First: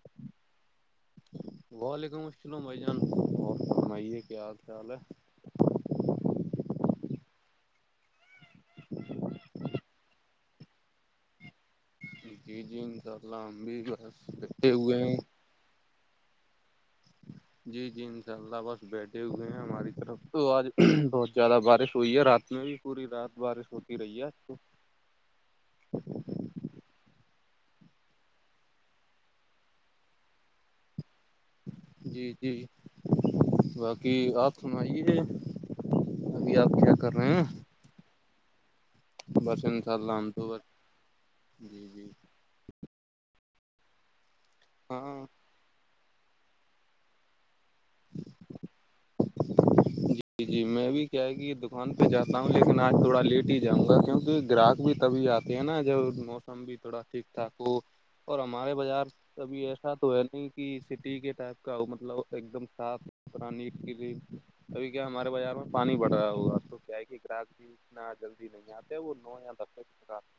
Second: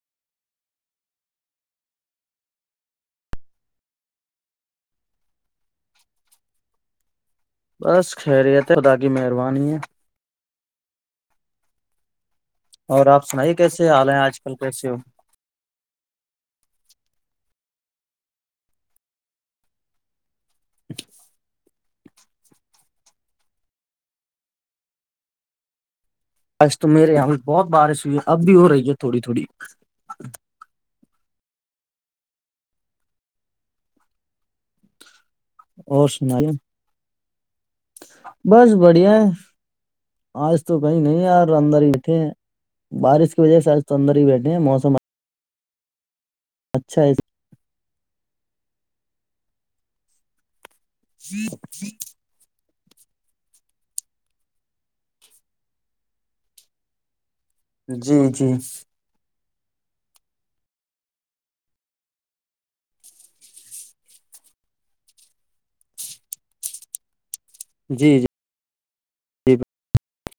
ج وعلیکم السلام اجان صاحب ب فرمائیے کیا حال خال ہے بس خیریت ہے خدا کی مہربانی ہے ہے جی اور انشاء آپ اللہ سنائیے ہم بھی کیسے حال بس ہیں آج کل بیٹھے کیسے ہو ہوئے جی جی انشاء اللہ بس بیٹھے ہوئے ہیں ہماری طرف تو آج بہت زیادہ بارش توئی ہے رات میں بھی پوری رات بارش ہوتی رہی ہے تو ایس تو میرے یہاں بھی بہت بارش ہوئی ہے اب بھی ہو رہی ہے تھوڑی تھوڑی جی جی باقی آپ سنائیے ہے اور سنا بس بڑھیا ہے بس انشاء اللہ ہم بس آج تو کہیں نہیں یار اندر جی ہی جی اٹھے ہیں بارش کی وجہ سے آج تو اندر ہی بیٹھے ہیں موسم ہاں اچھا ہے ج جی جی میں بھی کیا ہے کہ یہ دکان پہ جاتا تا ہ لیکن آج تھوڑا لیٹ ہی جاؤں گا کیوںکہ گراہک بھی تبھی آتے ہیں نا جب موسم بھی تھوڑا ٹھیک ٹھاک ہو جی اور جی ہمارے بازار کبھی ایسا تو ہے نہیں کہ سٹی کے ٹائپ کا ہو مطلب ایک دم صاف ستھرا ن ابھی کیا ہمارے بازار میں پانی بڑ رہا ہوا تو کیا ہے کہ گراہک بھی اتنا جی جی جل جی [unintelligible]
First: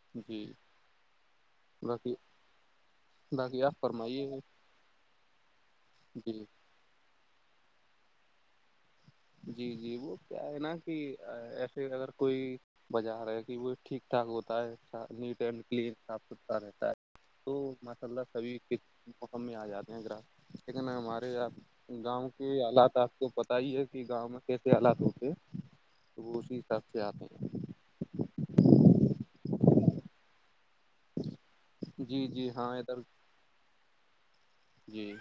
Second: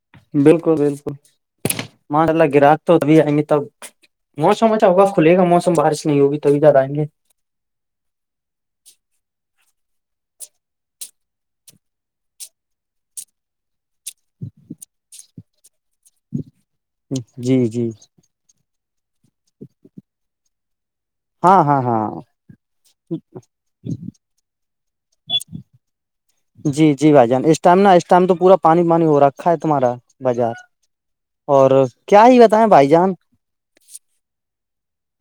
ہیں۔ جی بالکل بالکل باقی ملہ گراہک تو بھی تب باقی آپ [unintelligible] فرمائیے موسم اچھا ہواھلے گ موسم بارش نہیں جی ہوگی توبھی زدہ آئ گے [unintelligible] جی جی وہ کیا ہے نا کہ ایسے اگر کوئی [unintelligible] بجار ہے کہ وہ ٹھیک ٹھاک ہوتا ہے نیٹ اینڈ کلین صاف ستھرا رہتا ہے [unintelligible] تو جی جی ماشاء اللہ سبھی کس مکم میں آ جاتے ہیں ا گرا نام ہمارا [unintelligible] آپ ہاں ہاں ہاں گاؤں کے آالات آپ کو پت ہی ہے [unintelligible] کہ گاؤں میں کیسے آلات ہوتے تو وہ اسی حساب جی سے جی آتے بھائی جان ہیں [unintelligible] اس ٹائم نا اس ٹائم تو پورا پانی پانی ہو رکھا ہے تمہارا بازار [unintelligible] اور کیا جی ہی جی بتائیں ہاں بھائی ادھر جان [unintelligible] جی [unintelligible]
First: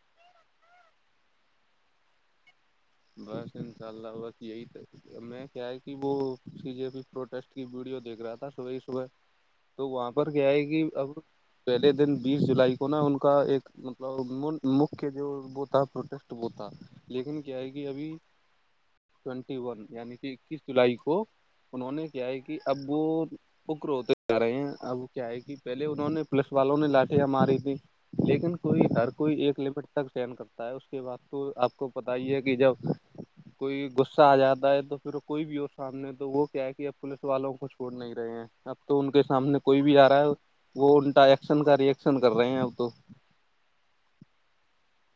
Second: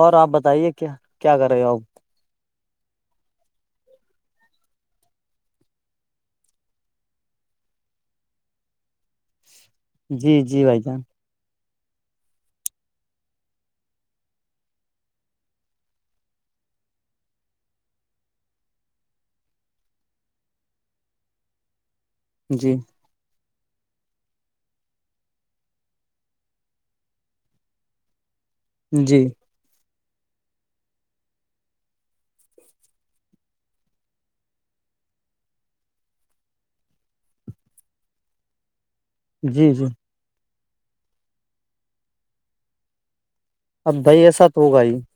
اور آپ بتائیے کیا کیا کر رہے ہو آپ [unintelligible] بس انشاء اللہ بس یہی تھا [unintelligible] میں کیا ہے کہ وہ سی جے پی پروٹیسٹ کی ویڈیو دیکھ رہا تھا صب ہی صبح [unintelligible] تو وہاں پر جی کیا جی ہے بھائی کہ جان اب پہلے دن بیس جولائی کو نا ان کا ایک [unintelligible] مطلب مک جو بتا پروسٹ بتا ہے لیکن [unintelligible] جئے گی ابھی ٹوینٹی ون یعنی کہ اکیس جولائی کو انہوں نے کیا ہے کہ جی اب وہ پکروتے [unintelligible] ج رہے ہیں اب کیا ہے کہ پہلے انہوں نے پولیس والوں نے لاٹیاں ماری تھی [unintelligible] لیکن کوئی ہر جی کوئی ایک لمٹ تک چین کرتا ہے اس کے بعد تو آپ کو [unintelligible] بت ہی ہے کہ جب [unintelligible] کوئی غصہ آ جاتا ہے تو پھر کوئی بھی ہو سامنے تو وہ کیا ہے کہ اب پوولس والوں کو چھوڑ نہیں رہے ہیں [unintelligible] اب تو ان کے سامنے جی کوئی جی بھی آ رہا ہے وہ ان کا ایکشن کا ری ایکشن کر رہے ہیں اب تو [unintelligible] اب بھائی ایسا تو ہوگا ہی [unintelligible]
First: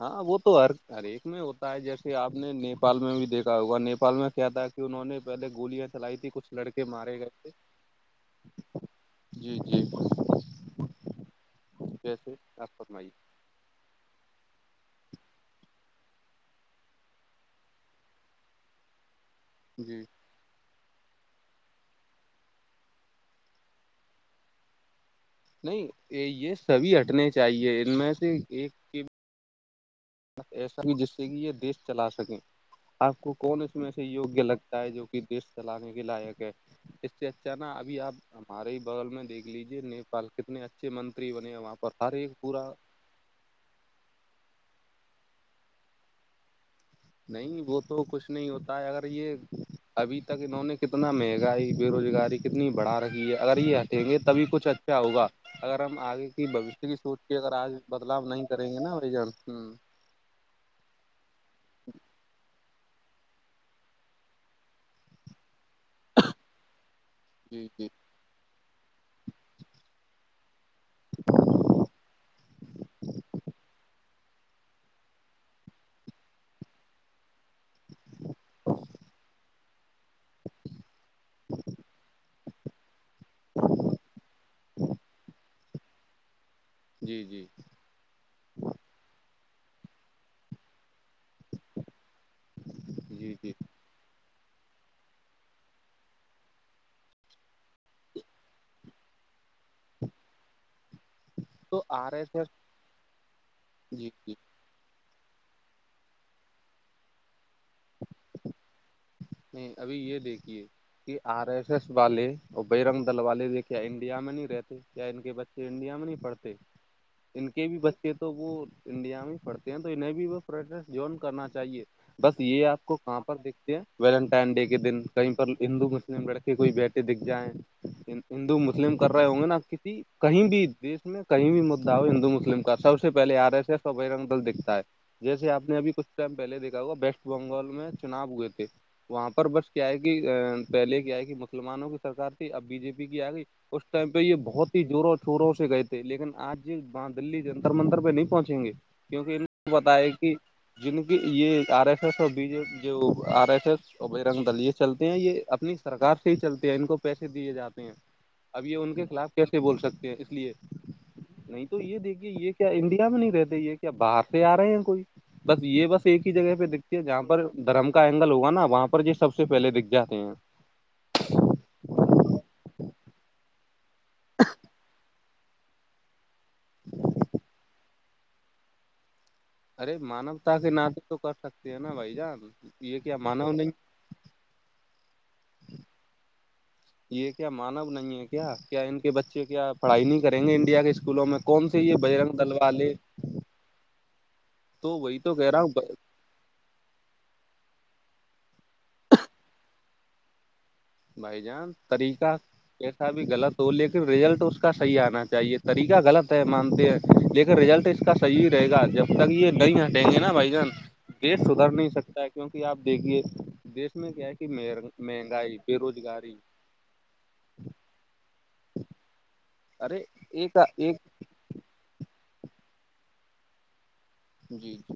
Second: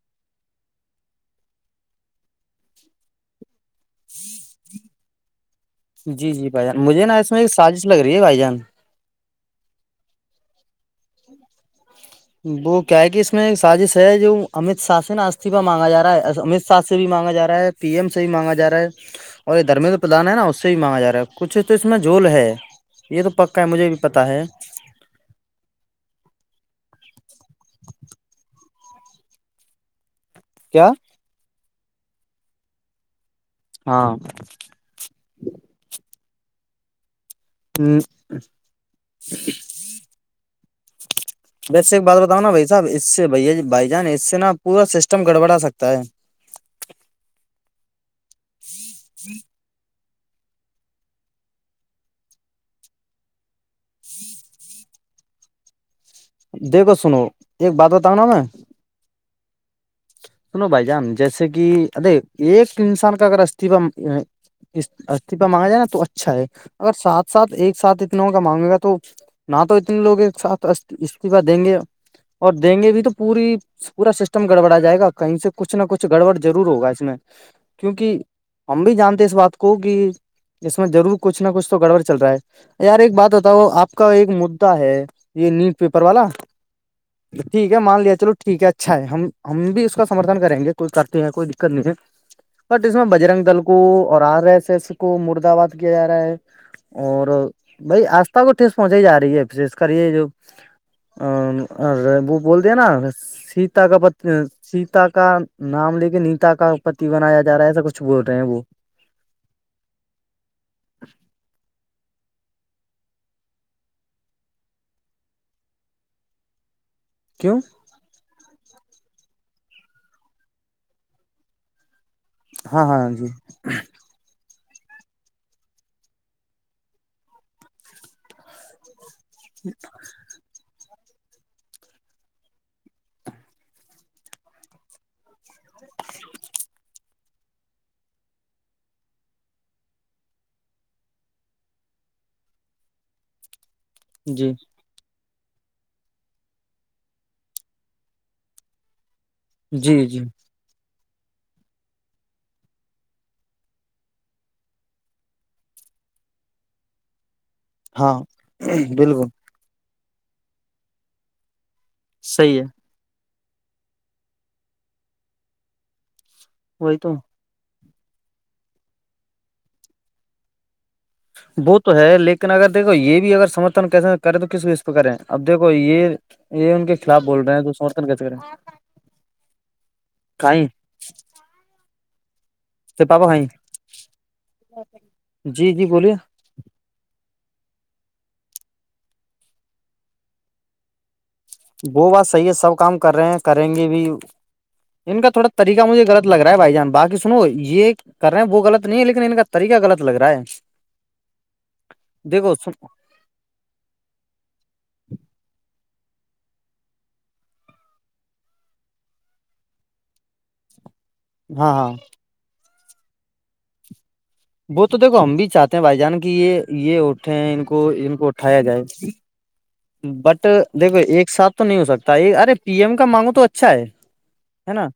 ہاں وہ تو ہر ہر ایک میں ہوتا ہے جیسے آپ نے نیپال میں بھی دیکھا [unintelligible] ہوا نیپال میں کیا تھا کہ انہوں نے پہلے گولیاں [unintelligible] جی جی کچھ بھائی جان لڑکے مجھے نا مارے گئے اس میں تھے ایک سازش لگ رہی ہے بھائی جان [unintelligible] جی جی [unintelligible] جیسے آپ وہ کیا ہے کہ فرمائیے اس کا [unintelligible] میں ایک سازش ہے جو امت شاہ سے نا استفا مانگا ج رہا ہے امت شاہ سے بھی مانگا جا ہے [unintelligible] پی ایم سے ہی مانگا ج رہا ہے اور یہ دھرمندر جی پردان ہے نا اس [unintelligible] سے بھی مانگا جا رہا ہے کچھ تو اس میں جول ہے یہ تو پکا ہے مجھے بھی پتا ہے [unintelligible] نہیں یہ سبھی ہٹنے چاہیے ان میں سے ایک [unintelligible] ایسا کیا ہی جس سے کہ یہ دیش چلا سکے آپ کو کون اس میں سے ہاں یگیہ لگ [unintelligible] جو کہ دیش چلانے کے لائق ہے اس سے اچانا ابھی آپ [unintelligible] ہمارے ہی بغل میں دھ لیجے نیپال کتنے اچھے منتری بنے ہیں وہاں ویسے پر بات ہر بتاؤ ایک نا بھائی پورا صاحب اس سے بھیا جی بھائی جان اس سے نا پورا سسٹم گڑبڑا سکتا ہے نہیں وہ تو کچھ نہیں ہوتا ہے اگر یہ ابھی تک انہوں نے کتنا مہنگائی بے روزگاری کتنی بڑھا رکھی ہے اگر یہ دیں گے تبھی کچھ اچھا ہوگا اگر ہم آگے کی بھشیہ دیکھو کی سوچ سنو کے اگر آج ایک بات بتاؤں بدلاؤ نا میں نہیں کریں گے نا بائی جان ہاں سنو بھائی جان جیسے کہ ارے ایک انسان کا اگر استفا استفا مانگا جائے نا تو اچھا ہے اگر سات ساتھ جی ایک جی ساتھ اتنوں کا مانگے گا تو نہ تو اتنے لوگ ایک ساتھ استفا دیں گے اور دیں گے بھی تو پوری پورا سسٹم گڑبڑا جائے گا کہیں سے کچھ نہ کچھ گڑبڑ ضرور ہوگا اس میں کیونکہ ہم بھی جانتے اس بات کو کہ اس میں ضرور کچھ نہ کچھ تو گڑبڑ چل رہا ہے یار ایک بات بتاؤ آپ کا ایک مدا ہے یہ نیوز پیپر والا جی جی ٹھیک ہے مان لیا چلو ٹھیک ہے اچھا ہے ہم بھی اس کا سمتھن کریں گے کوئی کرتے ہیں کوئی دقت نہیں ہے بٹ اس میں جی بجرنگ جی دل کو کو اور آر ایس ایس کو مردباد کیا جا رہا ہے اور بھائی آستھا کو ٹھس پہنچ ہی جا رہی ہے کریے جو تو آر ایس وہ ایس بولتے ہیں نا سیتا کا پ جی جی نیتا کا نام لے کے نیتا کا پتی بنایا جا رہا ہے ایسا کچھ بول رہے ہیں وہ نہیں ابھی یہ دیکھیے کہ آر ایس ایس والے اور برنگ دل والے دیکھے انڈیا میں نہیں رہتے ان کے بچے انڈیا میں نہیں پڑھتے [inaudible] ان کے بھی بچے تو وہ انڈیا میں پڑھتے ہیں تو انہیں بھی وہ جون کرنا چاہیے بس یہ آپ ہاں کو ہاں کہاں جی پر دیکھتے ہیں ویلنٹائن ڈے کے دن کہیں پر ہندو مسلم لڑکے کوئی بیٹھے دکھ جائیں ہندو مسلم کر رہے ہوں گے نا کسی کہیں بھی دیش میں کہیں بھی مدا ہو ہندو مسلم کا سب سے پہلے آر ایس ایس اور بہرنگ دل دکھتا ہے جیسے آپ نے ابھی کچھ ٹائم پہلے دیکھا ہوا ویسٹ بنگال میں چناب ہوئے تھے وہاں پر بس کیا ہے کہ پہلے کیا ہے کہ مسلمانوں کی سرار تھی اب بی جے پی کی آ گئی اس ٹائم پہ یہ جی بہت جووروں چوروں سے گئے تھے لیکن آج وہاں دلی جنتر منتر پہ نہیں پہنچیں گے کیکہ جی بتائے جی کہ جن کی یہ آر ایس ایس اور بی جے پی جو آر ایس ایس اور برنگ دل یہ چلتے ہیں یہ اپنی سرار سے ہی چلتے ہیں ان کو پیسے دیے جاتے ہیں ہیں ہاں اب یہ ان کے بالکل خلاف کیس بول سکتے ہیں اس لیے نہیں تو یہ دیکھیے یہ صحیح ہے کیا انڈیا میں نہیں رہتے یہ باہر سے آ رہے ہیں کوئی بس یہ بس ایک ہی جگہ پہ دیکھتی وہی ہے تو جہاں پر دھرم کا اینگل ہوگا نا وہاں پر جو سب سے پہلے دکھ جاتے ہیں وہ تو ہے لیکن اگر دیکھو یہ بھی اگر سمرھن کیسے کریں تو کس کو اس پہ کریں اب دیکھو یہ یہ ان کے خلاف بول رہے ہیں تو سمرتھن کتے کرے ارے مانوتا کے ناط تو کر سکتے ہیں نا بھائی جان یہ کیا پابا بھائی مانو نہیں جی جی بولیے یہ کیا مانو نہیں ہے کیا کیا ان کے بچے کیا پڑھائی نہیں کریں گے انڈیا کے اسکولوں میں کون سےی یہ وہ بات بجرنگ صحیح دل ہے سب والے کام کر رہے ہیں کریں گے بھی تو وہی ان کا تو تھوڑا کہہ رہا ہوں طریقہ مجھے گغط لگ رہا ہے بھائی جان بقی سنو یہ کر رہے ہیں وہ غط نہیں ہے لیکن ان کا طریقہ غلط لگ رہا ہے بھائی جان طریقہ دیکھو سن، ا بھی غلط ہو لیکن رزلٹ اس کا صحیح آنا چاہیے طریقہ غلط ہے مانتے ہیں لیکھن رزلٹ اس کا صحیح رہے گا جب تک یہ نہیں ہٹیں گے نا بھائی جان دیش سدھر ہاں نہیں ہاں سکتا ہے کیونکہ آپ دیکھیے دیش میں کیا ہے کہ م وہ تو دیکھو ہم بھی مہنگائی چاہتے بے بھائی جان کی روزگاری یہ یہ اٹھے ہیں ان کو ان کو اٹھایا جائے ارے بٹ ایک دیکھو ایک ساتھ تو نہیں ہو سکتا یہ ارے پی ایم کا مانگو تو اچھا ہے ہے جی نا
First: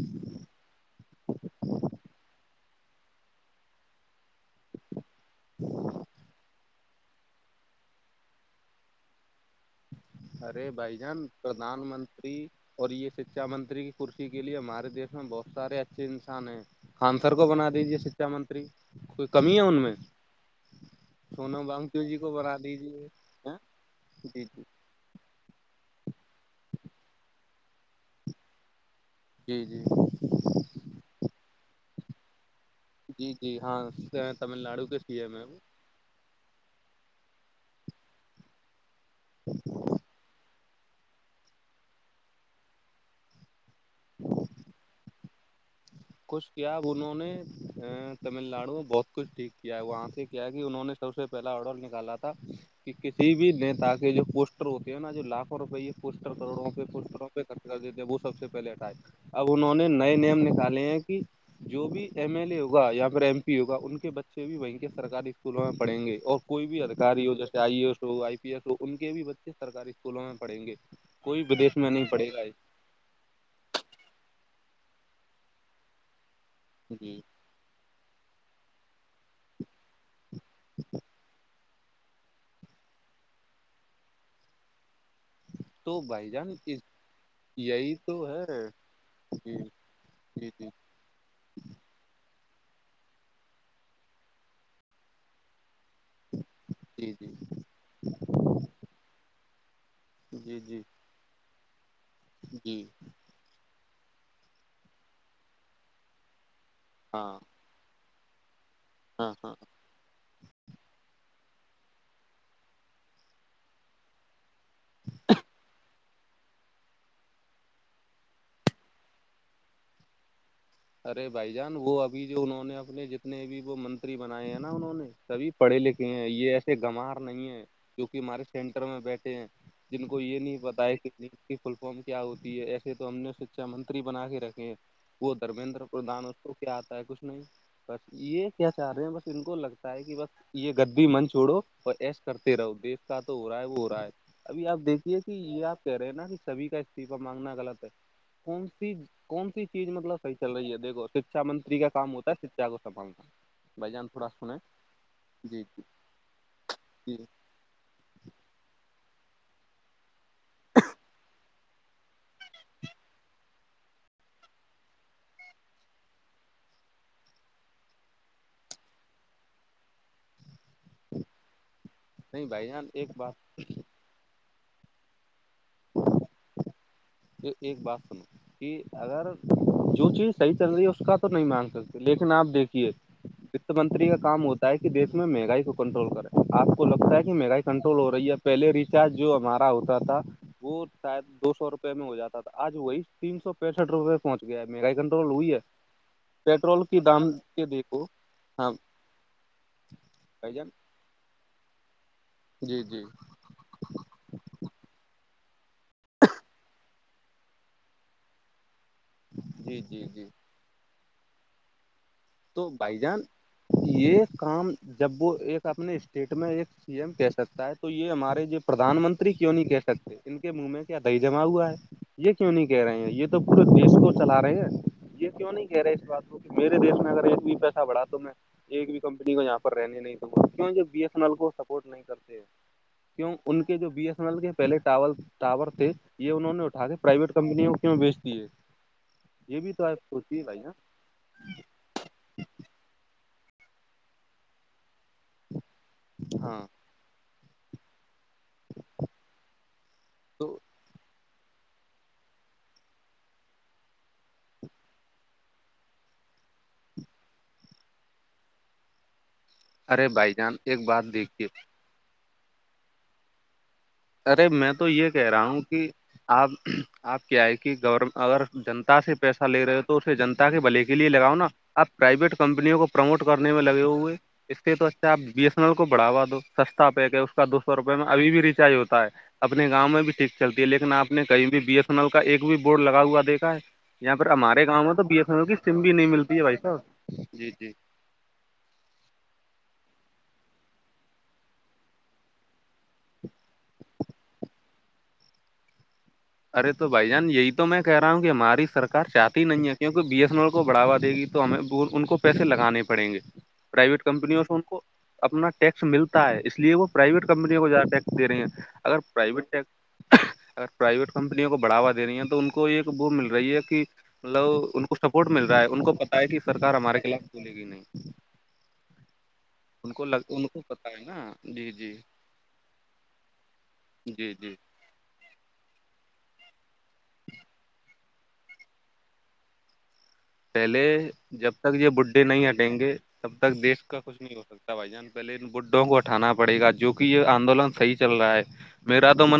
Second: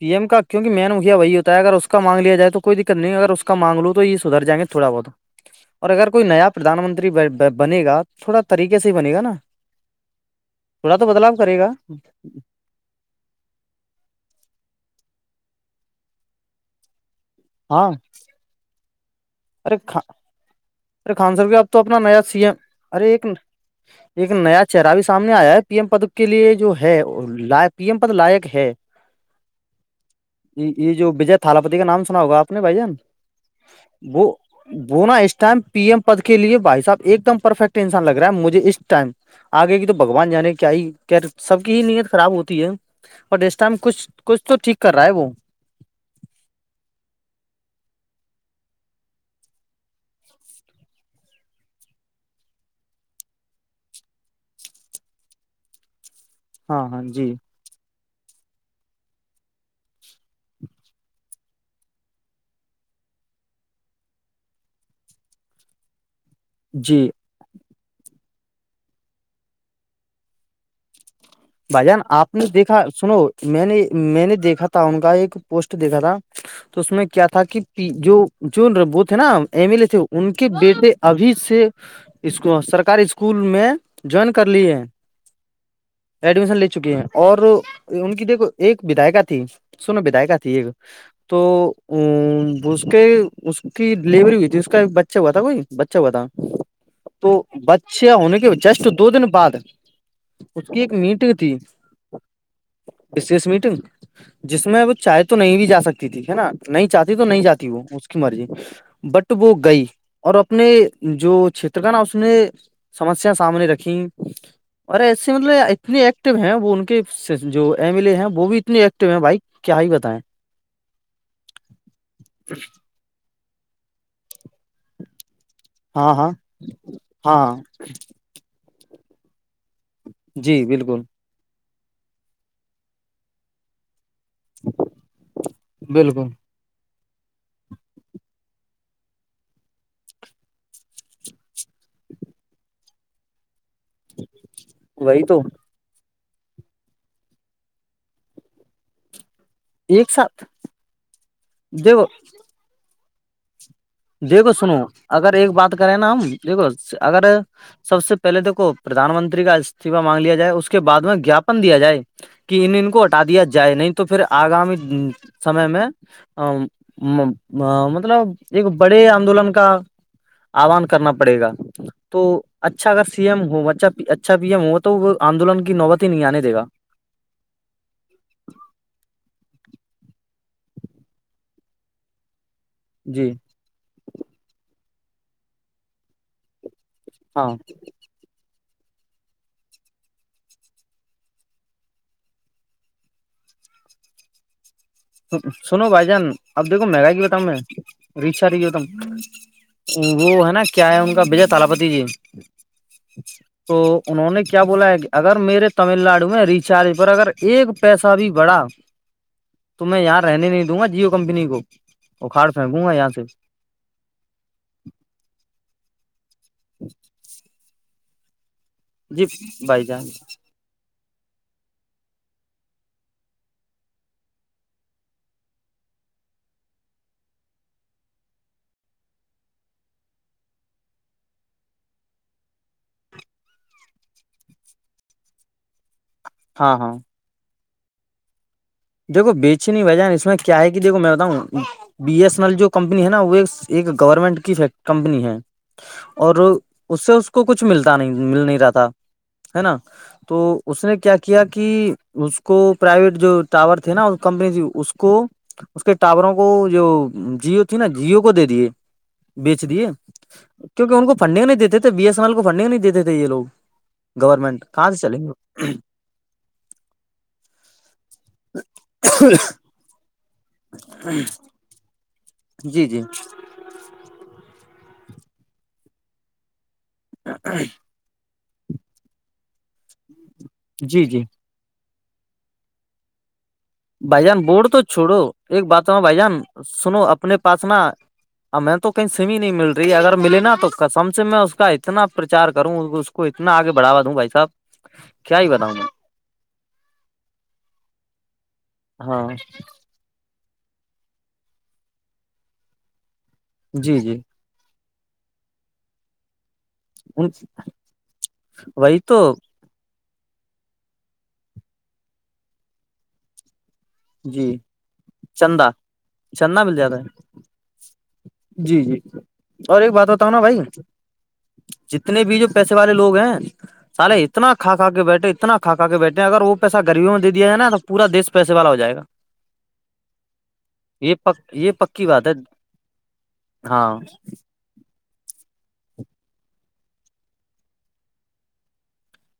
پی ایم کا کیونکہ مین مکھیا وہی ہوتا ہے اگر اس کا مانگیا جائے تو کوئی دقت نہیں اگر اس کا مان لو تو اس ادھر جائیں گے تھوڑا بہت اور اگر کوئی نیا پردھان منتری بنے گا تو تھوڑا طریقے صحی بنے گ نا ارے بھائی تھوڑا تو جان بدلاؤ کرے گا پردھان منتری اور یہ شکچھا منتری کی کرسی کے لیے ہمارے دیش میں بہت سارے اچھے انسان ہیں خانسر کو بنا ہاں دیجیے سکھا منتری کوئی کمی ہے ارے ان میں ارے خان صاحب اب سونم تو اپنا وانگچو جی نیا کو سی ایم بنا ارے دیجیے ایک ایک جی نیا جی چرہ بھی سامنے آیا ہے پی ایم پد کے لیے جو ہے پی ایم پد لائق ہے جی جی یہ یہ جو وجے تھالاپتی کا نام سنا ہوگاپ نے بھائی جان جی جی ہاں وہ تمل ناڈو کے وہ سی نا ایم اس ہے وہ ٹائم ایم پد کے لیے بھائی صاحب ایک دم پرفیکٹ انسان لگ رہا ہے مجھے اس ٹائم آگے کی تو بگوان کان جانے کی کیااہی کیا سب کی ہی نیت خراب ہوتی ہے اور اس ٹائم کچھ کچھ تو ٹھیک کر رہا ہے وہ کچھ کیا ا انہوں نے ا تمل ناڈو بہت کچھ ٹھیک کیا ہے وہاں سے کیا ہے کہ انہوں نے سب سے پہلا اڈل نکالا تھا کہ کسی بھی نیتا کے جو پوسٹر ہوتے ہے نا جو لاکھوں روپ پوسٹر کروڑوں ہاں پ ہاں پوسٹروں جی پہ خرچ کر دیتے ہیں وہ سب سے پہے ہٹھائے اب انہوں نے نئے نیم نکال چالے ہیں کہ جو بھی ایم ایل اے ہوگا یا پھر ایم پی ہوگا ان کے بچے بھی وہیں کے سرکاری اسکولوں میں پڑھیں گے اور کوئی بھی جی ادھکاری ہو جیسے آئی ای ایس ہو آئی پی ایس ہو ان کے بھی بچے سرکاری اسکولوں میں پڑھیں گے کوئی ودیش بھ میں جان نہیں پڑے آپ گا نے دیکا سنو میں نے میں نے دیکھا تھا ان کا ایک پوسٹ دیکھا تھا تو اس میں جی کیا تھا کہ جو جو وہ تھے نا ایم ایل اے تھے ان کے بیٹے ابھی سے اس سرکاری اسکول میں جوائن کر لیے تو بھائی جان ایڈمیشن لے چکی ہیں اور یہی ان کی تو دیکھو ہے ایک ودایکا تھی جی سنو بدا کا جی تھی ایک جی تو اس کے اس کی ڈیلیوری ہوئی تھی اس کا بچہ ہوا تھا کوئی بچہ بتا جی تو بچہ ہونے کے جسٹ دو دن بعد جی جی میٹ ک ت [inaudible] جی شش میٹنگ جس میں وہ چاہے تو نہیں بھی جا سکتی تھی ہے نا نہیں چاہتی تو ہاں نہیں جاتی وہ اس کی مرضی ہاں بٹ ہاں وہ گئی اور اپنے جو چھیتر کا نا اس میں سمسیا سامنے رکھی اور ای سی مطلب [inaudible] اتنے ایکٹو ہیں وہ ان کے جو ایم ایل اے ہیں وہ بھی اتنے ایکٹو ہیں بھائی کیا ہی بتائیں ارے بھائی جان وہ ابھی جو انہوں نے اپنے جتنے بھی وہ منتری بنائے ہیں نا انہوں نے سبھی پڑھے لکھے ہاں ہیں ہاں یہ ایسے گمار نہیں ہاں ہے کیونک کہ ہمارے سینٹر میں بیٹھے ہیں جن کو یہ جی نہیں پتا ہے بالکل کہ کی پرفارم کیا ہوتی ہے ایسے تو ہم نے شکچھا منتری بنا کے رکھے ہیں دمینندر پردھان بالکل اس کو کیا آتا ہے کچھ نہیں بس یہ کیا چاہ رہے ہیں بس ان کو لگتا ہے کہ بس یہ گردی من چھوڑو اور ایش کرتے رہو دیکھ کا تو ہو رہا ہے وہ ہو رہا ہے ابھی آپ دیکھیے وہی کہ تو یہ آپ رہے نا کہ سبھی کا استعفا مانگنا غلط ہے کون سی کون سی چیز ایک مطلب صحیح ساتھ چل رہی ہے دیکھو شکچھا منتری کا دیکھو کام ہوتا ہے شکھا کو سنبھالنا بھائی جان تھوڑا دیکھو سنیں سنو اگر ایک جی بات کریں نا ہم دیکھو جی اگر سب سے پہل دیکھو پردان منتری کا استعفا مانگ لیا جائے اس کے بعد میں جاپن دیا جائے کہ ان ان کو ہٹا دیا جائے نہیں تو پھر آگامی سمے میں مطلب ایک بڑے آندولن کا آان کرنا پڑے گا تو نہیں بھائی جان اچھا اگر ایک سی ایم بات ہو اھا اچھا پی ایم ہو تو تو وہ آندولن کی نوبتی ہی نہیں آنے دے گا یہ ایک بات سنو کہ اگر جو چیز صحیح چل رہی ہے اس کا تو نہیں مانگ سکتے لیکن آپ دیکھیے جی وت منتری کام ہوتا ہے کہ د دیش میں مہگائی کو کنٹرول کرے آ کو لگتا ہے کہ ہاں مہگائی کنٹر ہو رہی ہے پہلے ریچارج جو ہمارا ہوتا تھا وہ شاید دو سو روپے میں ہو جاتا تھا آج وہی تین سو پینسٹھ روپئے پہنچ گیا ہے مہنگائی کنٹرول ہوئی ہے سنو بھائی جان اب پیٹرول دیکھو مہنگا کی دام ہوتاوں میں کے دیکھو ریشا کی ہاں ہوتا وہ ہے بھائی نا جان کیا ہے ان کا بجے تالپتی جی جی جی تو انہوں نے کیا بولا ہے کہ اگر میرے تمل ناڈو میں ریچارج پر اگر ایک پیسہ بھی بڑھا جی تو میں جی یہاں جی رہنے نہیں دوں گا جیو کمپنی کو اکھاڑ تو پھینکوں گا بھائی یہاں جان سے یہ کام جب وہ ایک اپنے اسٹیٹ میں ایک سی ایم کہہ سکتا ہے تو یہ ہمارے یہ پردان جی منتری کیوں نہیں کہہ بھائی جان سکتے ان کے کے منہ میں کیا دہی جمع ہوا ہے یہ کیوں نہیں کہہ رہے ہیں یہ تو پورے دیش کو چلا رہے ہیں یہ کیوں نہیں کہہ رہے اس بات کو میرے دیش میں اگر ایک بھی پیسہ بڑھا تو میں ایک بھی کمپنی کو یہاں پر رہنے نہیں دوںا کی بی ایس ایین ایل کو سپورٹ نہیں کرتے کیوں ان کے جو بی ایس این ایل کے پہلے ٹاور تھے یہ انہوں نے ہاں اٹھا ہاں کے پرائیویٹ کمپنیوں کیوں بیچ دی ہے دیکو بیچے نہیں بجان اس میں کیا ہے کہ دیکو میں بتاؤں بی ایس این ایل جو کمپنی ہے نا وہ ایک گورنمنٹ کی کمپنی ہے اور ہاں اس سے اس کو کچھ ملتا نہیں مل نہیں رہتا ہے نا تو اس نے کیا کیا کہ اس کو پرائیویٹ جو ٹاور تھے نا کمپنی اس کو اس کے ٹاوروں کو جو جیو تھی نا جیو کو دے دیے بیچ دیے ارے بھائی جان ایک کیونکہ بات ان کو فنڈنگ دیکھیے نہیں دیتے تھے بی ایس ایین ایل کو فنڈنگ نہیں دیتے تھے یہ لوگ ارے گورنمنٹ میں تو کہاں سے یہ چلیں کہہ رہا گے ہوں کہ آپ آپ کیا ہے کہ گور اگر جنتا سے پیسہ لے رہے ہو تو سے جنتا کے بلے کے لے لگاؤ نا آپ پرائائیویٹ کمپنیوں جی کو جی پروموٹ کرو میں لگے ہوئے اس سے تو اچھاپ بی ایس ایین ایل کو بڑاوا دو سستا پیک ہے اس کا دو سو روپئے ابھی بھی ریچارج ہوتا ہے اپنے گاؤں میں بھی ٹھیک چلتی ہے لیکن جی آپ جی نے کہیں بھی بی ایس نل کا ایک بھی بورڈ لگا ہوا دیکھا ہے یہاں بھائی پر جان بور ہمارے تو گاؤں میں بی چھوڑو ایس این ایل کی ایک سم بات بھی نہیں بھائی ملتی جان ہے صاحب سنو اپنے جی پاس جی نا میں تو کہیں سم ہی نہیں مل رہی اگر ملے نا تو سم سے میں اس کا اتنا پرچار کروں کو اتنا آگے بڑھاوا دوں بھائی صاحب کیا ہی بتاؤں میں ارے تو بھائی جان یہی تو میں کہہ رہا ہوں کہ ہماری سرار ہاں چاہتی نہیں ہے کیوںکہ بی ایس ا ا کو بڑھوا دےی تو ہمیں ان کو پیسے لگانے پڑیں گے جی پرائیویٹ جی کمپنیوں سے ان کو اپنا ٹیکس ملتا ہے اس لیے وہ پرائیویٹ ان کمپنیوں کو زیادہ ٹیکسے رہی ہیں اگر وہی تو پرائیویٹ ٹیکس اگر پرائیویٹ کمپنیوں کو بڑھا دے رہی ہیں تو ان کو یہ ایک ب مل رہی ہے کہ جی مطلب ان کو سپورٹ مل رہا ہے چندہ ان کو پت ہے کہ چندہ سرار مل جاتا ہمارے خلاف بھولے گی نہیں جی جی اور ایک ان کو بات بتاؤ لگ نا ان بھائی کو پتا ہے نا جی جی جتنے بھی جو پیسے والے لوگ ہیں سالے جی اتنا جی خا ھ ب بیھے اتنا کا کے بیٹھے اگر وہ پیہاغبیوں میں دیاائے نا تو پور دش پیسے والا ہو جائے گا پہلے یہ پ جب تک یہ پکی بڈھے بات ہے نہیں ہٹیں گے تب تک دیش ہاں کا کچھ نہیں ہو سکتا بھائی جان پہے بڈھوں کو ہٹھانا پڑےا جو کہ یہ آندولن صحی چل رہا ہے میرا تو من